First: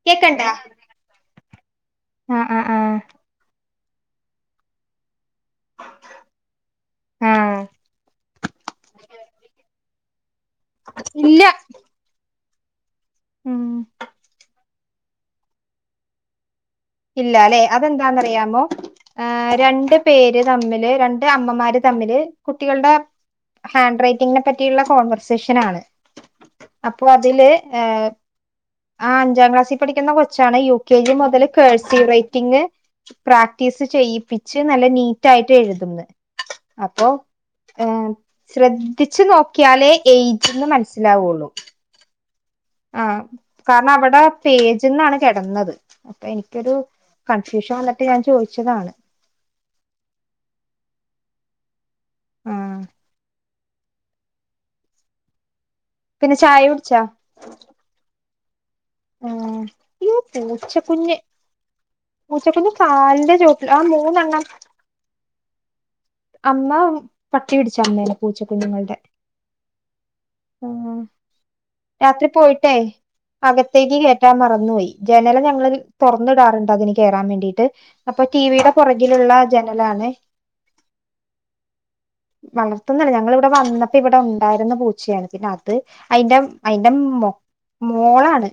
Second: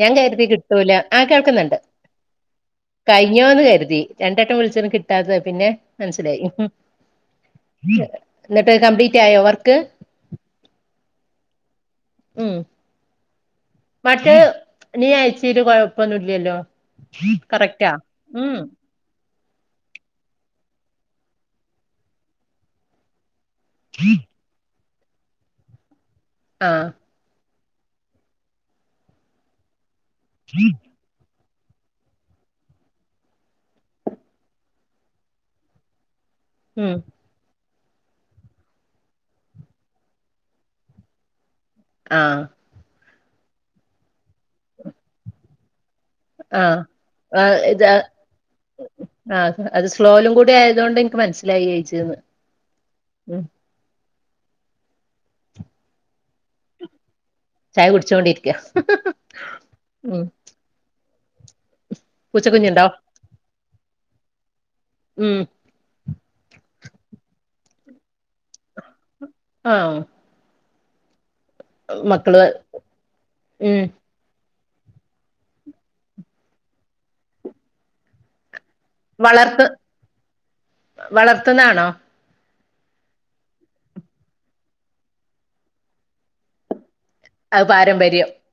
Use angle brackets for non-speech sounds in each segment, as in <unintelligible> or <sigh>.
ഞാൻ കരുതി കേക്കണ്ടാ കിട്ടൂല, ആ കേൾക്കുന്നുണ്ട്, ആഹ് ആഹ് ആഹ് കഴിഞ്ഞോന്ന് കരുതി ട്ടി രണ്ടെട്ടം വിളിച്ചിട്ടുംകി കിട്ടാത്തത് പിന്നെ മനസ്സിലായി ആഹ് എന്നിട്ട് കംപ്ലീറ്റ് ആയോ വർക്ക് ഇല്ല ഉം ഉം മറ്റേ നീ അയച്ചേന് കൊഴപ്പൊന്നുല്ലല്ലോ ഇല്ല ല്ലെ കറക്റ്റാ ഉം അതെന്താന്നറിയാമോ ആ രണ്ട് പേര് തമ്മില് രണ്ട് അമ്മമാര് തമ്മില് കുട്ടികൾടെ ഹാൻഡ് റൈറ്റിംഗിനെ പറ്റിള്ള കോൺവെർസേഷനാണ് ആഹ് അപ്പോ അതില് ഏ ആ അഞ്ചാം ക്ലാസി പഠിക്കുന്ന കൊച്ചാണ് യു കെ ജി മുതല് കേഴ്സിങ്‌ റൈറ്റിംഗ്പ്രാക്ടീസ് ചെയ്യിപ്പിച്ച് നല്ല നീറ്റായിട്ട് എഴ്ത്ന്ന് ഉം അപ്പൊ ഏ ശ്രദ്ധിച്ചു നോക്കിയാലേ ഏജ്ന്ന് മനസ്സിലാവുള്ളു ആഹ് ആ കാരണം അവടെ പേജിന്നാണ് കെടന്നത് ആഹ് ആ ഇത് ആ വന്നിട്ട് ഞാൻ ചോദിച്ചതാണ് അത് സ്ലോലും കൂടി ആയതോണ്ട് ഇൻക്ക് മൻസ്സില <unintelligible> ആഹ് <unintelligible> പിന്നെ ചായുട്ച്ചോ ചായ കുടിച്ചോണ്ടിരിക്കാ ആഹ് ഇയ്യോ പൂച്ച കുഞ്ഞ് പൂച്ചക്കുഞ്ഞ് പൂച്ചക്കുഞ്ഞുണ്ടോ കാല്ന്റെ ചോട്ട്ല് ആ മൂ മൂന്നെണ്ണം ഉം അമ്മാ പട്ടി പിടിച്ച് അമ്മേനെ പൂച്ച കുഞ്ഞ്ങ്ങള്ടെ ആഹ് ആഹ് രാത്രി മക്കള് പോയിട്ടേ അക ഉം ക്കാന് മറന്ന് പോയി ജനല് ഞങ്ങള് ഒര് തൊറന്ന്ടാറ്ണ്ട് അതിന് കേറാ വേണ്ടീട്ട് അപ്പൊ ഈ ടീവിടെ വളർത്ത് വളർത്തുന്നാണോ വളർത്തുന്നല്ല ഞങ്ങള് ഇവടെ വന്നപ്പെ ഇവടെ ഉണ്ടായിരുന്ന പൂച്ചയാണ് പിന്നെ അത് അയിന്റെ അയി ലെമ്മോ അത് പാരമ്പര്യം മോളാണ്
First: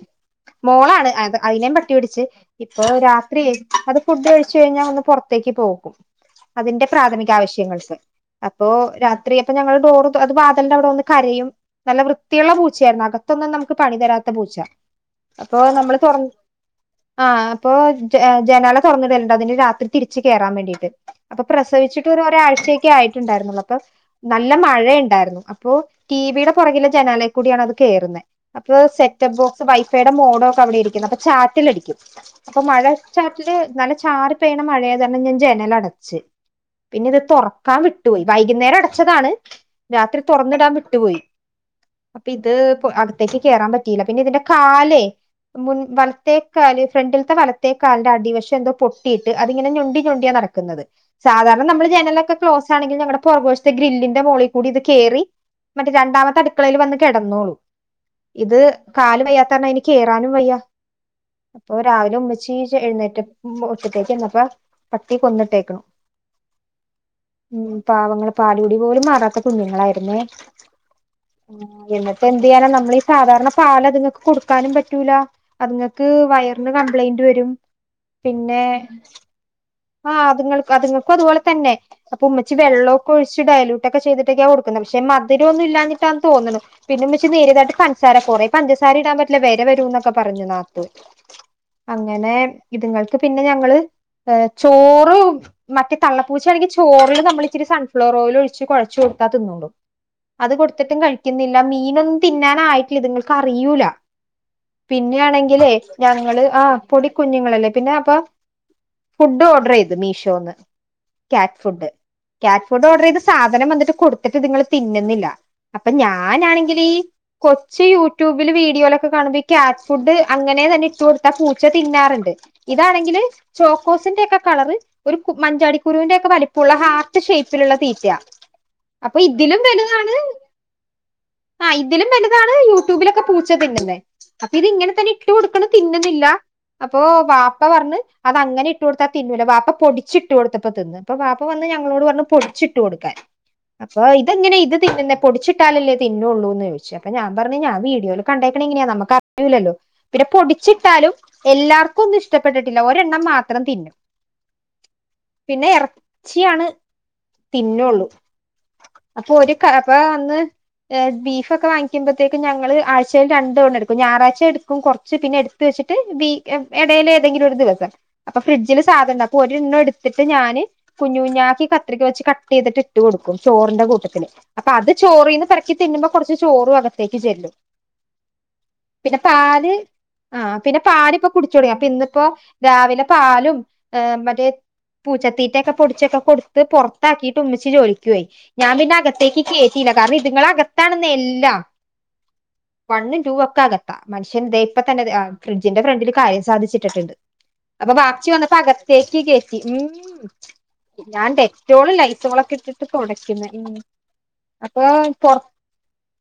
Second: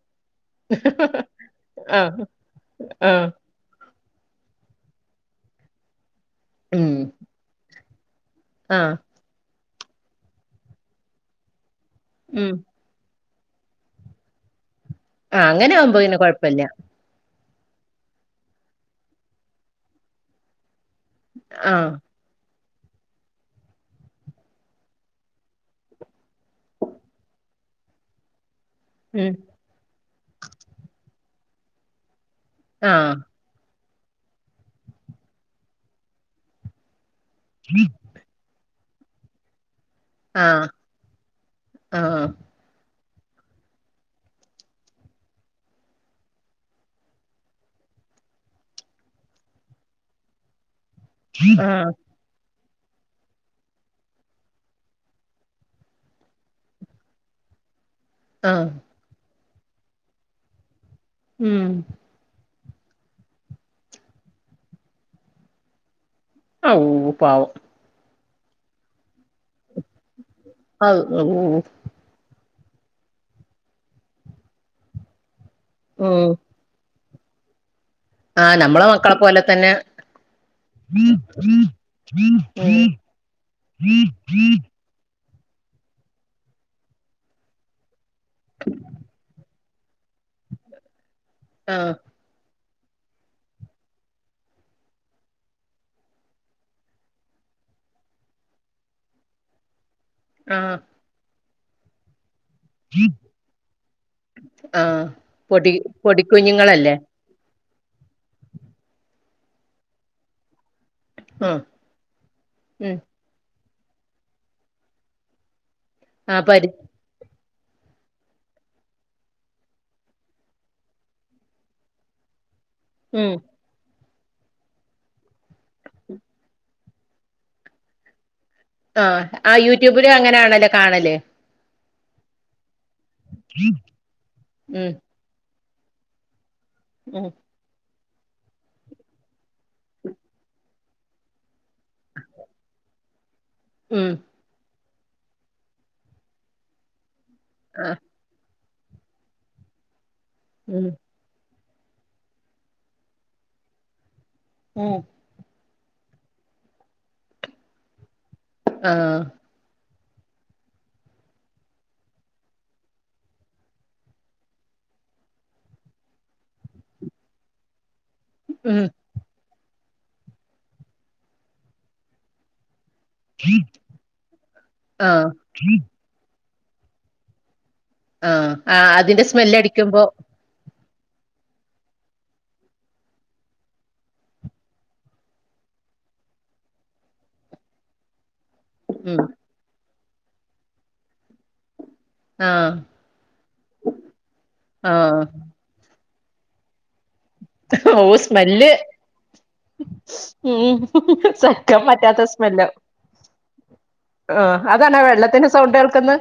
മോളാണ് അത് അയിനേം ആഹ് പട്ടികടിച്ച് ഇപ്പൊ ആഹ് രാത്രിയായി അത് ഫുഡ് കഴിച്ച് കഴിഞ്ഞാൽ ഒന്ന് പൊറത്തേക്ക് പോകും അതിന്റെ ഉം പ്രാഥമിക ആവശ്യങ്ങൾക്ക് അപ്പോ ആഹ് രാത്രി അപ്പൊ ഞങ്ങൾ <unintelligible> അത് വാതലിന്റെ അവിടെ വന്ന് കരയും നല്ല വൃത്തിയുള്ള ഉം പൂച്ചയായിരുന്നു ആക പ്പതന്നെ നമുക്ക് പണി തരാത്ത പൂച്ചാ ആ അങ്ങനെയാവുമ്പോ പിന്നെ കൊഴപ്പല്ല ഇപ്പൊ ജ ജനാല തൊറന്നിടേണ്ട് അതിന് രാത്രി തിരിച്ച് കയറാൻ വേണ്ടീയിട്ട് അപ്പൊ ആഹ് പ്രസവിച്ചിട്ട് ഒരു ഒരാഴ്ച്ചെയി ക്കെ ആയിട്ടുണ്ടായിരുന്നുള്ളു അപ്പൊ നല്ല മഴയിണ്ടായിരുന്നു അപ്പൊ ടിവിയുടെ പുറകിലെ ജനാലെ കൂടിയാണ് അത് കേറുന്നെ അപ്പൊ സെറ്റബോ ക്ക് വൈഫൈയുടെ മോഡോക്കെ അവിടേരിക്ക്ന്ന് അപ്പൊ ചാറ്റലടിക്കും അപ്പൊ ആഹ് മഴച്ചാറ്റല് നല്ല ചാറ് പെയ്യ്ണ മഴയതാരണം ഞാന് ജനലടച്ച് പിന്നൊരെ തൊറക്കാൻ വിട്ടോയി വൈകുന്നേരട ച്ചതാണ് രാത്രി ആഹ് തൊറന്നിടാൻ വിട്ടുപോയി ആഹ് അപ്പൊ ഇത്പ്പൊ അട തിരിച്ച് കേറാ പറ്റിയില്ല പിന്നെതിന്റെ കാലേ മുൻ വലത്തേക്കാല് ഫ്രണ്ടില്ത്തെ വലത്തേക്കാല്ന്റെ അടിവശം എന്തോ പൊട്ടിയിട്ട് അതിങ്ങനെ ഞൊണ്ടി ഞൊണ്ടിയാ നടക്ക്ന്നത് സാധാരണ നമ്മള് ആഹ് ജനലൊക്കെ ക്ലോസ് ആണെങ്കിൽ ഞങ്ങള്ടെ പൊറക് വശത്തെ ഗ്രില്ലിന്റെ മോളിൽ കൂടി ഇത് കേറി മറ്റേ രണ്ടാമത്തെ അടുക്കളേൽ വന്ന് കെടന്നോളും ഇത് ആഹ് കാല വയ്യാതാരണം അയിന് കേറാനും വയ്യ ഉം അപ്പൊ രാവിലെ ഉമ്മ ഷീജ എഴുന്നേറ്റ മുറ്റത്തേക്ക് വന്നപ്പോ പട്ടി കൊന്നിട്ടേക്ക്ണു ആ ഊ പാവം പാലുടി പോലും മാറാ കുഞ്ഞുങ്ങളാര്ന്നെ ഔ ഔ ആ എന്നിട്ടെ ന്തയ്യാനാ നമ്മള് ഈ സാധാരണ പാലൊക്കെങ്ങെക്കൊ കൊട്ക്കാനും പറ്റൂല അത്ങ്ങൾക്ക് ഉം വയറിന് ക പ്ലെെന്റ് വരും ആഹ് പിന്നെ നമ്മളെ മക്കളെ പോലെ തന്നെ ആ അതുങ്ങൾ അതുങ്ങൾക്ക് അതുപോലെ തന്നെ അപ്പൊ ഉമ്മച്ചി വെള്ളൊക്കെ ഒഴിച്ച് ഡയലൂട്ടൊക്കെ ചെയ്തിട്ടൊക്കെയ കൊട്ക്ക്ന്നത് പക്ഷെ മ ന്നിലോ ന്നില്ലാഞ്ഞിട്ടാന്ന് തോന്നുണു പിന്നെ <unintelligible> സാര കൊറേ കണ്ടിസ് പറ്റ്ല വെര വരൂ ന്നൊക്കെ പറഞ്ഞു നാത്തൂൻ ആഹ് അങ്ങനെ ഇതുങ്ങൾക്ക് പിന്നെ ഞങ്ങള് എ ചോറ് മറ്റേ തള്ളപ്പൂച്ചയാണെങ്കി ചോറില് നമ്മൾ ഇച്ചിരി സൺഫ്ലവർ ഓയിൽ ഒഴിച്ച് കുഴച്ച് കൊടുത്താ തിന്നോള്ളൂ അത് ആഹ് കൊടുത്തിട്ടും കഴിക്കുന്നില് ന മീനൊ ന്ന് തിന്നാനായിട്ടില്ല ത്ങ്ങൾ കാ അറിയൂല ആഹ് പിന്നെ ആണെങ്കില് പൊടി ഞങ്ങള് ആ പൊടിക്കുഞ്ഞുങ്ങളല്ലേ പൊടിക്കുഞ്ഞുങ്ങളെല്ലേ പിന്നെ അപ്പൊ ഫുഡ് ഓർഡർ യ്തു മീഷോന്ന് ഉം കാറ്റ് ഫുഡ് കാറ്റ് ഫുഡ് ഉം ഓർഡർ ചയ്ത് സാധനം വന്നി കൊടുത്തിട്ട് ത്ങ്ങള് തിന്നുന്നില്ല അപ്പൊ ആഹ് പരി ഞാനാണെങ്കിലീ കൊച്ച് യു ട്യൂബിൽ വീഡിയോയിലൊക്കെ കാണുമ്പോ ഈ കാറ്റ് ഫുഡ് അങ്ങനെ തന്നെ ഇട്ട് കൊടുത്താ പൂച്ച തിന്നാറുണ്ട് ഇതാണെങ്കില് ഉം ചോക്കോസ് സിൻ്റെ ക്കെ കളറ് ഒരു പു മഞ്ചാടി കുരുവിന്റെ ഒക്കെ വലിപ്പുള്ള ഹാർട്ട് ഷേപ്പിലുള്ള തീറ്റയ ആ ആ യൂട്യൂബില് അങ്ങനൊണല്ലോ കാണല് ആഹ് ഇതിലും വലുതാണ് യൂ ട്ട്യുബിലൊക്കെ പൂച്ച തിന്നുന്നെ അപ്പൊ ഇത് ഇങ്ങനെ ഉം തന്നെ ഇട്ട് കൊടു ക്കണു തിന്നുന്നില്ല അപ്പൊ ഉം വാപ്പ പറഞ്ഞ് അത് അങ്ങനെ ഇട്ടു കൊടുത്താ തിന്നൂല വാപ്പ പൊടിച്ചിട്ടു കൊടുത്തപ്പോ തിന്ന് അപ്പ വാപ്പ വന്ന് ഞങ്ങളോട് പറഞ്ഞു പൊടിച്ചു ഇട്ട് കൊടുക്കാൻ അപ്പൊ ഉം ഇതെങ്ങനെ ഇത് തിന്നുന്നെ പൊടിച്ചിട്ടാലല്ലേ നിന്നോളൂന്ന് ചോദിച്ചു അപ്പ ഞാൻ പറഞ്ഞ് ഞൻ ആഹ് വീഡോയിൽ കണ്ടേ ക്നെ ങ്ങിനെയാ നമക്ക് അറിയൂലല്ലോ പിന്നെ ഉം പൊടിച്ചിട്ടാലും എല്ലാർക്കും ഒന്നും ഇഷ്ടപ്പെട്ടിട്ടില്ല ഒരെണ്ണം മാത്രം തിന്നും ഉം പിന്നെ എർച്ചിയാണ് തിന്നൊള്ളൂ അപ്പൊ ഒരു കഴ പ്പയേ വന്ന് എ ബീഫ് ഒക്കെ വാങ്ങിക്കുമ്പ ത്തേക്കും ഞങ്ങൾ ആഴ്ചയിൽ രണ്ട് വണ എടുക്കും ഞായറാഴ്ച എടുക്കും കുറച്ച് പിന്നെ എടുത്ത് വെച്ചിട്ട് പി ഇടയില് ഏതെങ്കിലും ഒരു ദിവസം അപ്പ ഉം ഫ്രിഡ്ജ്ല് സാധനം അപ്പൊ ഓല് ഇന്ന് ഇട് ത്തിട്ട് ഞാന് കുഞ്ഞ് കുഞ്ഞാക്കി കത്രിക വെച്ച് കട്ടെയ്തിട്ട് ഇട്ട് കൊടുക്കും ചോറിന്റെ കൂട്ടത്തില് അപ്പ അത് ആഹ് ചോറിന്ന് പെറക്കി തിന്നുമ്പോ കൊറച്ച് ചോറും അക ത്തേക്ക് ചെല്ലും ആഹ് ആഹ് പിന്നെ അതിന്റെ സ്മെല്ല പാല് അടിക്കുമ്പോ ആഹ് പിന്നെ പാലിപ്പൊ കുടിച്ച് തൊടങ്ങി അപ്പ ഇന്ന് ഇപ്പോ രാവിലെ പാലും എഹ് മറ്റേ പൂച്ചത്തീറ്റൊക്കെ പൊടിച്ചൊക്കെ കൊട്ത്ത് പൊർത്താക്കിട്ട് ഉമ്മെച്ചി ചോയിക്കൊയ് ഞാൻ പിന്നെ ഉം അകത്തേക്ക് കേറ്റിയില്ലാ കാരണം ഇതുങ്ങളെ അകത്താണെന്നെ എല്ലാം ആഹ് വണ്ണും ടൂവും ഒക്കെ അകത്താ മനുഷ്യൻ ഇതെ ഇപ്പത്തെന്നെ ഇതെ ആ ആഹ് ഫ്രിഡ്ജിന്റെ ഫ്രണ്ടിൽ കാര്യം സാധിച്ച് ഇട്ടിട്ട് ഇണ്ട് ഓ സ്മെല്ല് കേറ്റി ഉം ഉം ഞാൻ സഹിക്കാൻ ഡെറ്റോളും പറ്റാത്ത ലൈസോളൊക്കെ സ്മെല്ലാണ് ഇട്ടിട്ട് തുടയ്ക്കുന്നെ ഉം ആ അപ്പൊ അതാണാ വെള്ളത്തിൻ്റെ സൗണ്ട് കേൾക്ക്ന്നെ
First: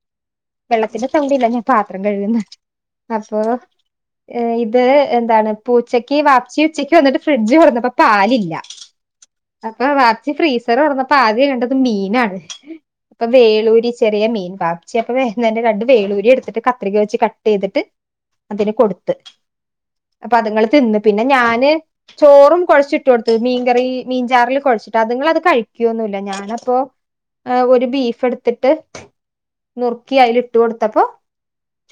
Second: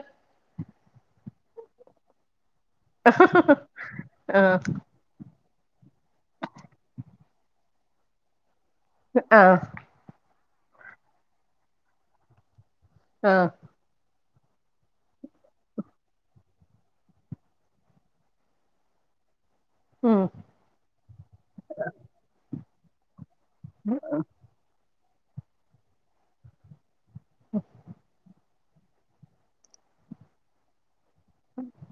വെള്ളത്തിൻ്റെ സൗണ്ട് ഇല്ലെ അത് ഞാൻ പാത്രം കഴ്ക്ന്നാ അപ്പൊറം ഏഹ് ആഹ് ഇത് എന്താണ് പൂച്ചയ്ക്ക് വാപ്പിച്ചി ഉച്ചക്ക് വന്നട്ട് ഫ്രിഡ്ജ് കൊടന്നുപ്പ പാലില്ല ആഹ അപ്പൊ വാപ്ച്ചി ഫ്രീസർ തുറന്നപ്പ ആദ്യ കണ്ടത് മീനാണ് ഇപ്പൊ ആഹ് വേളൂരി ചെറിയ മീൻ <unintelligible> ഇന്ന് രണ്ട് വേളൂരി എടുത്തിട്ട് കത്രിക വെച്ച് കട്ട് ചെയ്തിട്ട് അതിന് കൊടുത്ത് ഉം അപ്പൊ അതുങ്ങള് തിന്ന് പിന്നെ ഞാന് ചോറും കുയച്ചിട്ട് കൊടുത്ത മീൻകറി മീൻചാറിൽ കുഴിച്ച അതുങ്ങൾ അത് കഴിക്കുവൊന്നുമല്ല ഞാനപ്പോ ആ ഒരു ബീഫ് എടുത്ത് ഇട്ട് മ് അയില ഇട്ട് കൊടുത്തപ്പോ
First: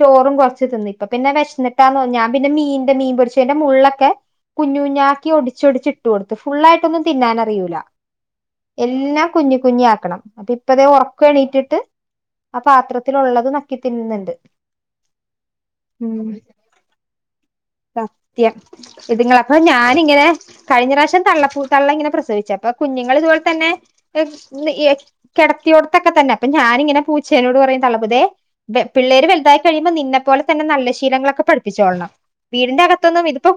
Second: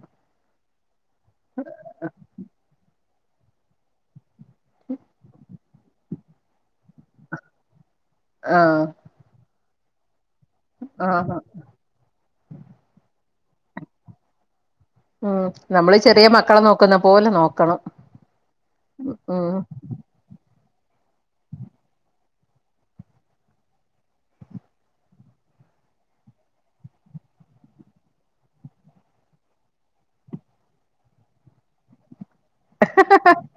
ചോറും കുറച്ച് തന്ന അപ്പ പിന്നെ വിശന്നിട്ടാന്ന് ഞാൻ പിന്ന മീന്റെ മീൻ പൊരിച്ച് ന്റെ മുള്ളൊക്കെ കുഞ്ഞുകുഞ്ഞക്കി ടച്ചോടിച്ചട്ട് കൊടുത്ത് ഫുൾ ആയിട്ടൊന്നും തിന്നാൻ അറിയൂല്ല ആഹ് എല്ലാം കുഞ്ഞ കുഞ്ഞാക്കണം ഇപ്പ അതേ ആഹ് ഉറക്കവെണീറ്റിട്ട് ആ പാത്ര ള്ളത് നക്കി തിന്നനണ്ട് ഉം നമ്മള് ചെറിയ മക്കളെ നോക്കുന്ന പോലെ നോക്കണം സത്യം ഇതുങ്ങ ഉം അപ്പൊ ഞാനിങ്ങനെ കഴിഞ്ഞ പ്രാവശ്യം തള്ളപ്പ തള്ളം ഇങ്ങനെ പ്രസവിച്ച അപ്പൊ കുഞ്ഞുൾ ഇതുപോലെ തന്നെ കിടത്തിയോടത്തൊക്കെ തന്നെ അപ്പൊ ഞാനിങ്ങനെ പൂച്ചേനോട് പറയ <inaudible> പിള്ളേര് വലുതായി കഴിയുമ്പോ നിന്നെ പോലെ തന്നെ നല്ല ശീലങ്ങളൊക്കെ പഠിച്ചോളണം വീടിന്റെ അകത്തൊന്നും ഇതിപ്പം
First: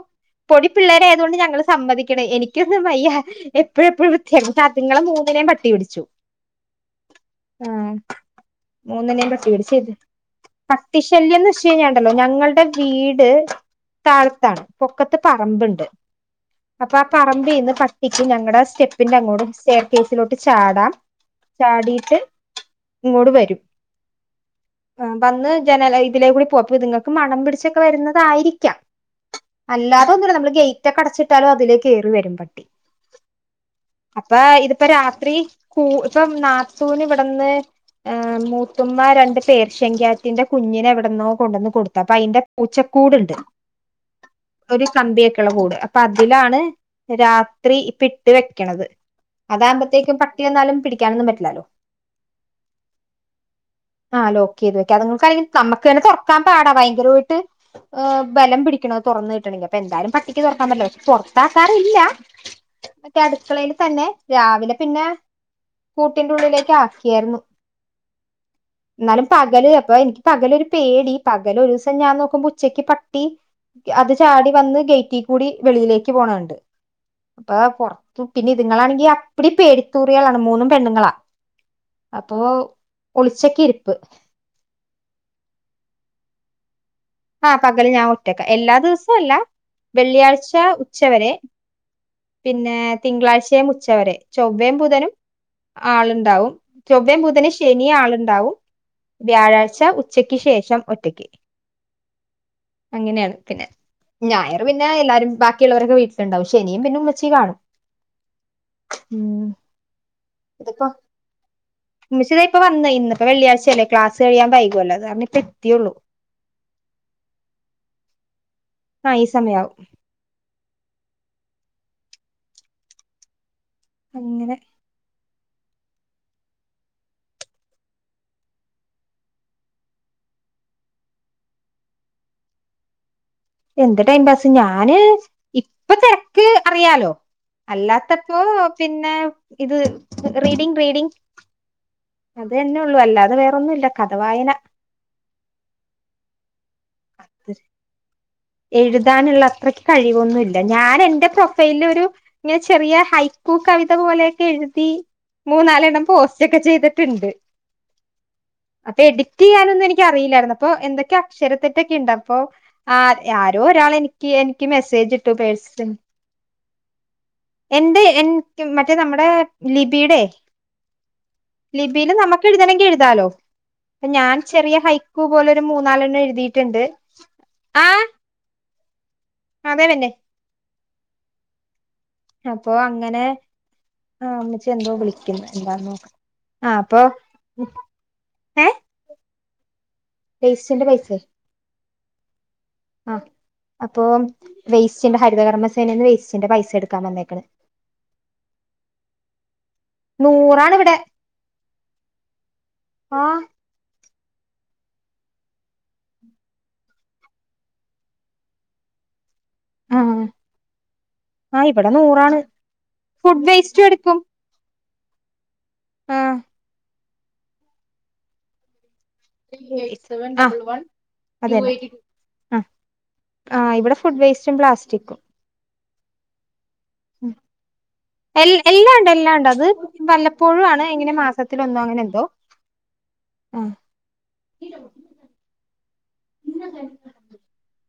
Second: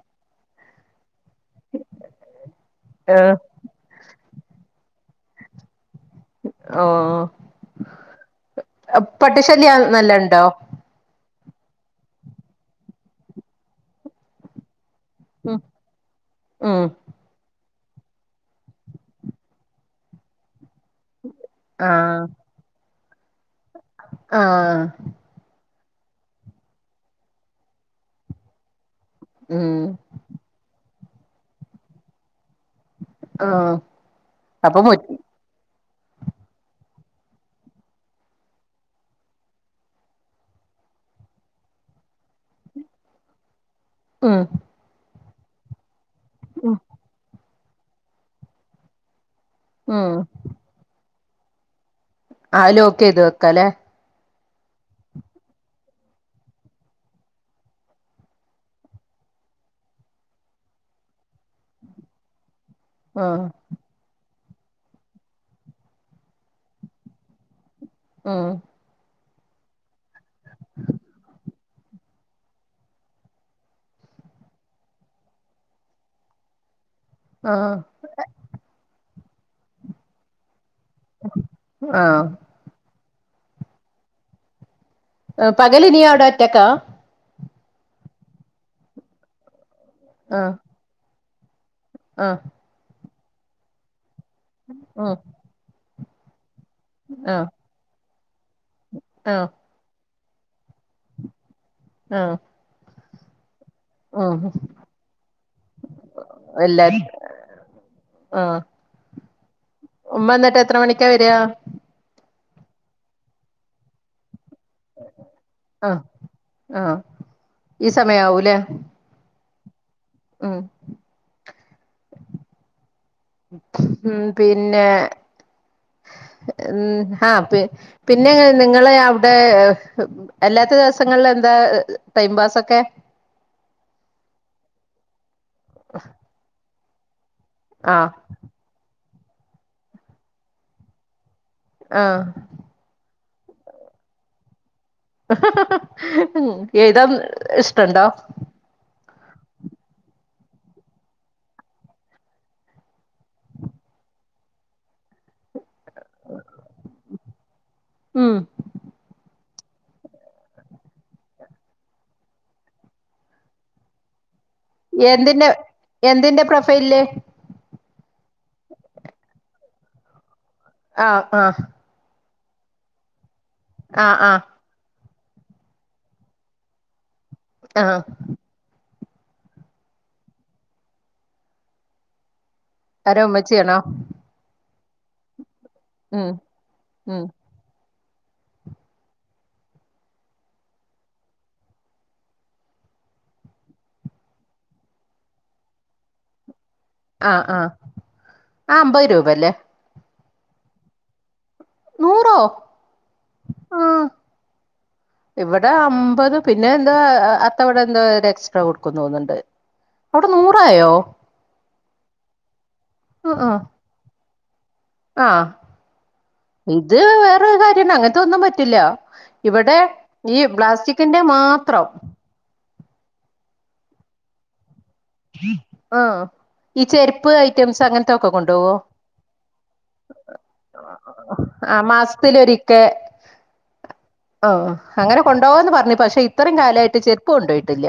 പൊടി പിള്ളേ ണ്ട് ഞ സമ്മതിക്ക എനിക്ക വയ്യ ഏഹ് എപ്പോഴ എപ്പോഴും വൃത്തിയാക്കി ഞങ്ങളെ പട്ടി കടിച്ചു ഓ മൂന്നിനേം പട്ടി ശല്യം നല്ല ഉണ്ടോ ന്ന് വ കഴിഞ്ഞാണ്ടല്ലോ ഞങ്ങളുടെ വീട് താഴത്താണ് പൊക്കത്ത് ഉം പറമ്പുണ്ട് ഉം അപ്പൊ ആ പറമ്പ്ന്ന് പ ഇക്കും ഞങ്ങടെ സ്റ്റെപ്പിന്റെ അങ്ങോടും സ്റ്റെർകേസിലോട്ട് ചാടാം ചാടിട്ട് ആഹ് ഇങ്ങോട് വരും ആഹ് വന്ന് ജനല ഇതിലെ കൂടി പോയപ്പോ ഇത്ങ്ങെക്ക് മണം പിടിച്ചൊക്കെ വെരുന്നതായിരിക്കാം ഉം അല്ലാതെ ഒന്നുല്ല നമ്മെൾ കെഴി ഒറ്റക്ക് അട്ച്ചിട്ടാലും അതിലേക്ക് കേറി വെരും പട്ടി ആഹ് അപ്പോ അപ്പൊ ഇതിപ്പൊ മു രാത്രി കു ഇപ്പം നാത്തൂന് ഇവട്ന്ന് ഏഹ് മൂ ത്തുമ്മാ രണ്ട് പേർഷ്യൻ ക്യാറ്റിന്റെ കുഞ്ഞിനെ എവിടെന്നോ കൊണ്ടുവന്ന് കൊടുത്തു അപ്പൊ അയ്ന്റെ പൂച്ചക്കൂടുണ്ട് ഉം ഒരു കമ്പിയെ ട്ടികളെ കൂടെയാ പ്പ അതിലാണ് രാ ത്രി ഇപ്പ ഇട്ട് വെക്ക്ണത് ഉം അതാമ്പത്തേക്കും പട്ടി വന്നാലും പിടിക്കാനൊന്നും പറ്റ ല്ലാലോ ആ അത് ലോക്ക് ചെയ്ത് വെക്കല്ലേ ആ ലോക്കെയ്ത് വെയ്ക്ക അത്ങ്ങക്കയ്ൻ നമ്മക്ക് തന്നെ തൊറക്കാൻ പാടാ ഭയങ്കരോയിട്ട് ആ ബലം പിടിക്കണം തൊറന്ന് കിട്ടണെങ്കി അപ്പം എന്തായാലും പട്ടിക്ക് തൊറക്കാൻ പറ്റില്ല പൊറത്താക്കാറില്ല മറ്റേ ആഹ് അടുക്കളയില് തന്നെ രാവിലെ പിന്നെ കൂട്ടിന്റെ ഉള്ളിലേക്ക് ആക്കിയാരുന്നു ഉം ന്നാലും പകല് അപ്പൊ എനിക്ക് പകലൊരു പേടി പകല് ഒരുസം ഞാൻ നോക്കുമ്പോ ഉച്ചക്ക് പട്ടി അത് ചാടി വന്ന് ഗേറ്റി കൂടി വെളിയിലേക്ക് പോണകണ്ട് അപ്പ ആഹ് പൊറത്തും പിന്നെ ഇതുങ്ങളാണെങ്കി അ പ്പിടി പേടിത്തൂറിയാളാണ് മൂന്നും പെണ്ണുങ്ങളാ ആഹ് അപ്പോ ഒളിച്ചക്ക ഇരിപ്പ് പകലിനിയാ അവിട അറ്റക്കാ ആഹ് പകല് ഞാൻ ഒറ്റക്കാ എല്ലാ ദിവസം അല്ല വെള്ളിയാഴ്ച ആഹ് ഉച്ചവരെ ആഹ് പിന്നേ തിങ്കളാഴ്ചയും ഉച്ചവരെ ചൊവ്വയും ബുധനും ഉം അ ആളുണ്ടാവും ചൊവ്വയും ആഹ് ബുധന് ശനി ആളുണ്ടാവും ആഹ് വ്യാഴാഴ്ച ഉ ഉച്ചയ്ക്ക് ശേഷം ഒറ്റക്ക് ആഹ് അങ്ങനെയാണ് പിന്നെ ഉം ഞായറ് പിന്നെ എല്ലാരും ബാക്കിയൊള്ളവരൊക്കെ വീട്ടില്ണ്ടാവും ശനിയും പിന്നെ എല്ലാരും ഉ ച്ചി കാണും ഉം ഉമ്മാ എന്നിട്ട് എത്ര ഇതിപ്പോ മണിക്കാ വെര്യാ ഉമ്മച്ചി ദേ ഇപ്പം വന്ന് ഇന്ന് ഇപ്പം വെള്ളിയാഴ്ചയല്ലേ ക്ലാസ് കഴിയാൻ വൈ ആഹ് ആഹ് ഈ സമയാവൂല്ലേ ആഹ് ഈ സമയാവും ഉം ഉം അങ്ങനെ പിന്നേ ഉം ആഹ് പി പിന്നെ നിങ്ങളെ അവിടെ ഏഹ് അല്ലാത്ത ദെവസങ്ങളില് എന്താ ഏഹ് ടൈം പാസക്കെ എന്ത് ടൈം പാസ് ഞാന് ഇപ്പം തെരക്ക് അറിയാലോ ആഹ് അല്ലാത്തപ്പോം പിന്നെ ഇത് റീഡിഗ് റീഡിഗ് ആഹ് അത് തന്നെ ഒള്ളൂ അല്ലാ വേറൊന്നും ഇല്ല കഥ വായന ഉം എഴുതാം ഉം ഇഷ്ടെണ്ടോ എഴുതാനെള്ള അത്രയ്ക്ക് കഴിവൊന്നുവില്ല ഞാൻ എന്റെ പ്രൊഫൈല് ഒരു ഇങ്ങനെ ചെറിയ ഹൈക്കു കവിത പോലെയൊക്കെ എഴുതി മൂന്നാലെണ്ണം പോസ്റ്റ് ഒക്കെ ചെയ്ത്ട്ടണ്ട് ഉം അപ്പൊ എഡി റ്റ് ചെയ്യാനൊന്നും എനിക്ക് അറിയില്ലാര്ന്നു അപ്പൊ എന്തൊക്കെ അക്ഷരത്തെറ്റൊക്കെ ഇണ്ട് അപ്പോ ആഹ് ഏഹ് ആരോ ഒരാള് എനിക്ക് ഇട്ടു എന്തിൻ്റെ പേഴ്സൺ എന്തിൻ്റെ പ്രൊഫൈലില് എന്റെ എന് റ്റ് മറ്റേ നമ്മടെ ലിബിടെ ആഹ് ആഹ് എഴുതണെങ്കി എഴുതാലോ ആഹ് ഞാൻ ആഹ് ചെറിയ ഹൈ പ്പു പോലൊര് മൂന്നാലെണ്ണം എഴ്തീട്ട്ണ്ട് ആഹ് അതെ പിന്നെ അപ്പൊ ആരാ അങ്ങനെ ഉമ്മച്ചിയാണോ ആഹ് ഉമ്മച്ചി എന്തോ വിളിക്ക്ന്ന് എന്താ നോക്ക ഉം ആഹ് അപ്പൊ ഉം ഏഹ് പൈസന്റ പൈസെ ആഹ് അപ്പോ വേസ്റ്റ്ന്റെ ഹരിത കർമ സേനേന്ന് വേസ്റ്റ്ന്റെ പൈസ എട് ആഹ് ആഹ് ആഹ് അമ്പത് രൂപല്ലേ നൂറാണ് ഇവിടെ നൂറോ ആഹ് ആഹ് ഇവിടെ അമ്പത് പിന്നെ എന്തൊ ആഹ് അത്ത ഇവടെ എന്തൊ ഒരു എക്സ്ട്രാ കൊടുക്കും തോന്ന്ണ്ട് ആഹ് ആ ഇവിടെ നൂറാണ് ആഹ് ഫുഡ് ആഹ് വേസ്റ്റും എടുക്കും ആഹ് ആ <inaudible> ഇത് വേറൊരു കാര്യണ്ട് അങ്ങൻത്തൊന്നും പറ്റില്ല ഇവിടെ ഈ ആ പ്ലാസ്റ്റിക്കിന്റെ അതന്നെ മാത്രം ആ ആ ഇവിടെ ഫുഡ് വേസ്റ്റും പ്ലാസ്റ്റിക്കും ആഹ് ഈ ചെരുപ്പ് ഐറ്റംസ് അങ്ങൻത്തൊക്കെ എൽ കൊണ്ടോവോ എല്ലാം ഉണ്ട് എല്ലാം ഉണ്ട് അത് വല്ലപ്പോഴും ആണ് ഇങ്ങനെ ആ മാസത്തിലൊന്നോ അങ്ങനെ എന്തോ മാസത്തിലൊരിക്കെ ആ ആ അങ്ങനെ കൊണ്ടുപോവുംന്ന് പറഞ് പക്ഷെ ഇത്രയും കാലായിട്ട് ചെരുപ്പ് കൊണ്ടോയിട്ടില്ല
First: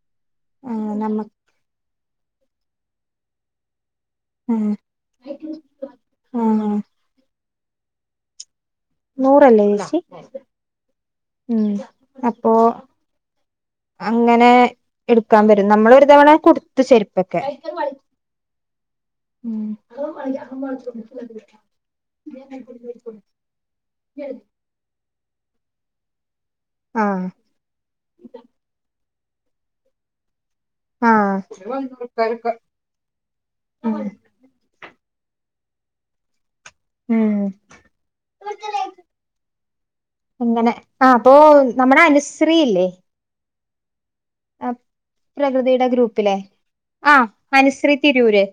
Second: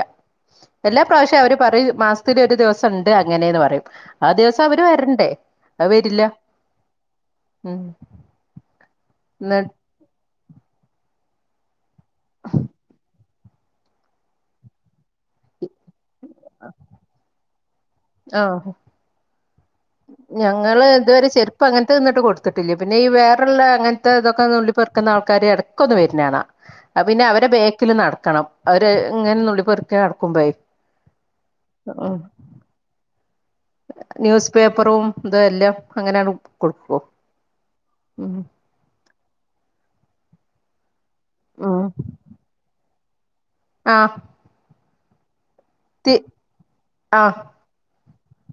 ആ എല്ലാ നമ്മ പ്രാവശ്യവും അവര് പറയും മാസ് ത്തില് ഒരു ദിവസണ്ട് അങ്ങനെന്ന് പറയും ആ ദിവസം അവര് വരണ്ടേ അത് വരില്ല ആ ഉം ന്ന് നൂറല്ലേ ഏച്ചി ഉം അപ്പൊ അങ്ങനെ എടുക്കാൻ വെരും നമ്മളൊരു തവണ കൊടുത്തു ചെരിപ്പൊക്കെ ആഹ് ഉം ഞങ്ങള് ഇതുവരെ ചെരുപ്പ് അങ്ങൻത്തെ ഇന്നിട്ട് കൊട്ത്തിട്ടില്ല പിന്നെ ഈ വേറള്ളേ ഇങ്ങൻത്തെ ഇതൊക്കെ നുള്ളിപെർക്ക്ന്ന ആൾ ക്കാര് ഇടക്കൊന്ന് വര്ന്നാണാ അതു ആ പിന്നെ അവരെ ബേക്കില് നടക്കണം അവര് ഇങ്ങനെനുള്ളി പെറുക്കി നടക്കുംപേയ് ആഹ് <unintelligible> ന്യൂസ് പേപ്പറും ഇതെ എല്ലാം അങ്ങനെയാണ്ടു കൊടുക്കും ഉം ഉം അങ്ങനെ ആ അപ്പൊ നമ്മുടെ അനസ്രില്ലേ ആഹ് പ്രകൃതിയുടെ തി ഗ്രൂപ്പിലെ ആ ആഹ് അനുസ്രീ തിരൂര്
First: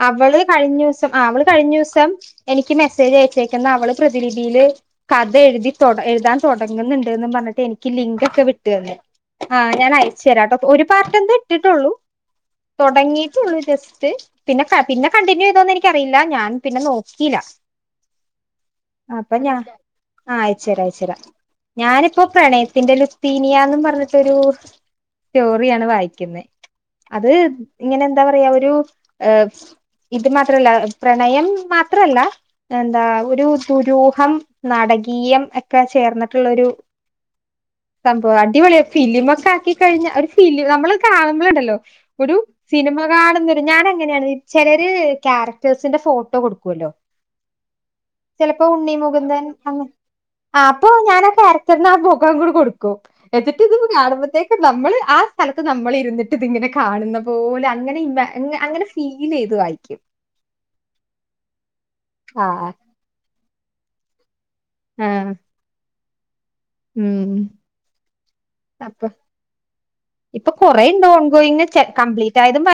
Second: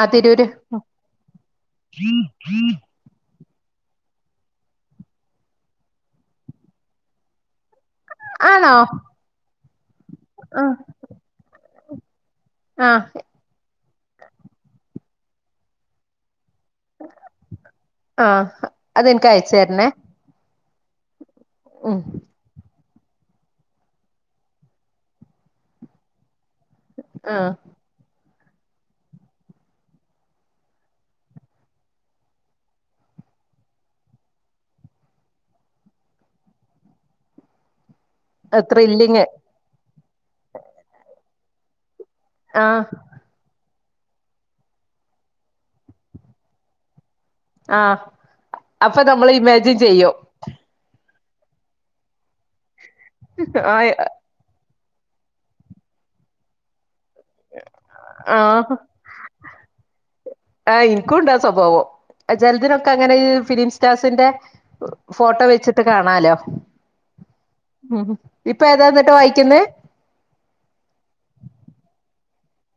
ആഹ് അവള് തിരൂര് കഴിഞ്ഞൂസം ആ അവള് കഴിഞ്ഞൂസം എനിക്ക് മെസ്സേജ് അയച്ച് തേക്കുന്ന അവള് പ്രതിലിപിയില് കഥ എഴുതി തൊട എഴുതാൻ തൊടങ്ങുന്നുണ്ട്ന്ന് പറഞ്ഞിട്ട് എനി ക്ക് ലിങ്കൊക്കെ വിട്ട് ആണോ തന്ന്‌ ആഹ് ഞാനായി ശരാട്ടോ ആഹ് ഒരു പാർട്ടറ്റെ ഇട്ടിട്ടുള്ളൂ ആഹ് തുടങ്ങിട്ടുള്ളൂ ജസ്റ്റ് പിന്നെ പിന്നെ കണ്ടിന്യൂ ചെയ്തോന്ന് എനിക്കറിയില്ല ഞാൻ പിന്നെ നോക്കില ആഹ് അതെനിക്ക് അപ്പൊ അയച്ചു ഞാൻ തരണേ ആഹ് ച്ചര ച്ചരാ ഉം ഞാനിപ്പോ പ്രണയ തിന്റെ ലുത്തീനിയ ന്ന് പറഞ്ഞിട്ടൊരു സ്റ്റോറിയാണ് വായിക്കുന്നെ അത് ആഹ് ഇങ്ങനെ എന്താ പറയയാ ഒരു ഏ ഇത് മാത്രല്ല പ്രണയം മാത്രല്ല എന്താ ഒരു ദുരൂഹം നാടകീയം ഒക്കെ ചേർന്നിട്ട്ള്ളരു സംഭവം അത് അടിപൊളിയ ത്രില്ലിങ് ഫിലിമൊക്കെ ആക്കി കഴിഞ്ഞ ഒരു ഫീല് നമ്മള് കാണുമ്പള് ണ്ടല്ലോ ഒരു ആഹ് സിനിമ കാണുന്ന ഞാന് എങ്ങനെയാണ് ചിലര് ക്യാരക്ടേഴ്സിന്റെ ഫോട്ടോ കൊടുക്കുവല്ലോ ആഹ് ചിലപ്പോ ഉണ്ണി അപ്പൊ നമ്മള് മുകുന്ദൻ അ ഇമാജിൻ ചെയ്യും ആഹ് അപ്പൊ ഞാന കാരക്റ്ററിന് ആഹ് മുഖം കൂ കൊട് ക്കോ എത്തിട്ട് ഇതിപ്പം ആഹ് കാണുമ്പത്തേ നമ്മള് ആ സ്ഥലത്ത് നമ്മള് ഇരുന്നിട്ട് ഇതിങ്ങനെ കാണണം ആഹ് ചെയ്ത് വായിക്കും ആ ഇൻക്കുണ്ടാ സ്വഭാവം ആ ചെലതിനൊക്കെ അങ്ങനെ ഫിലിം സ്റ്റാസിന്റെ ആ ഫോട്ടോ വെച്ചിട്ട് കാണാലോ ഉം ഉം ഇപ്പൊ ഏതാ അപ്പ എന്നിട്ട് വായിക്കുന്നേ ഇപ്പൊ കൊറേണ്ട് ഓൺഗോയിങ് കംപ്ലീറ്റ് റ്റായതും <unintelligible>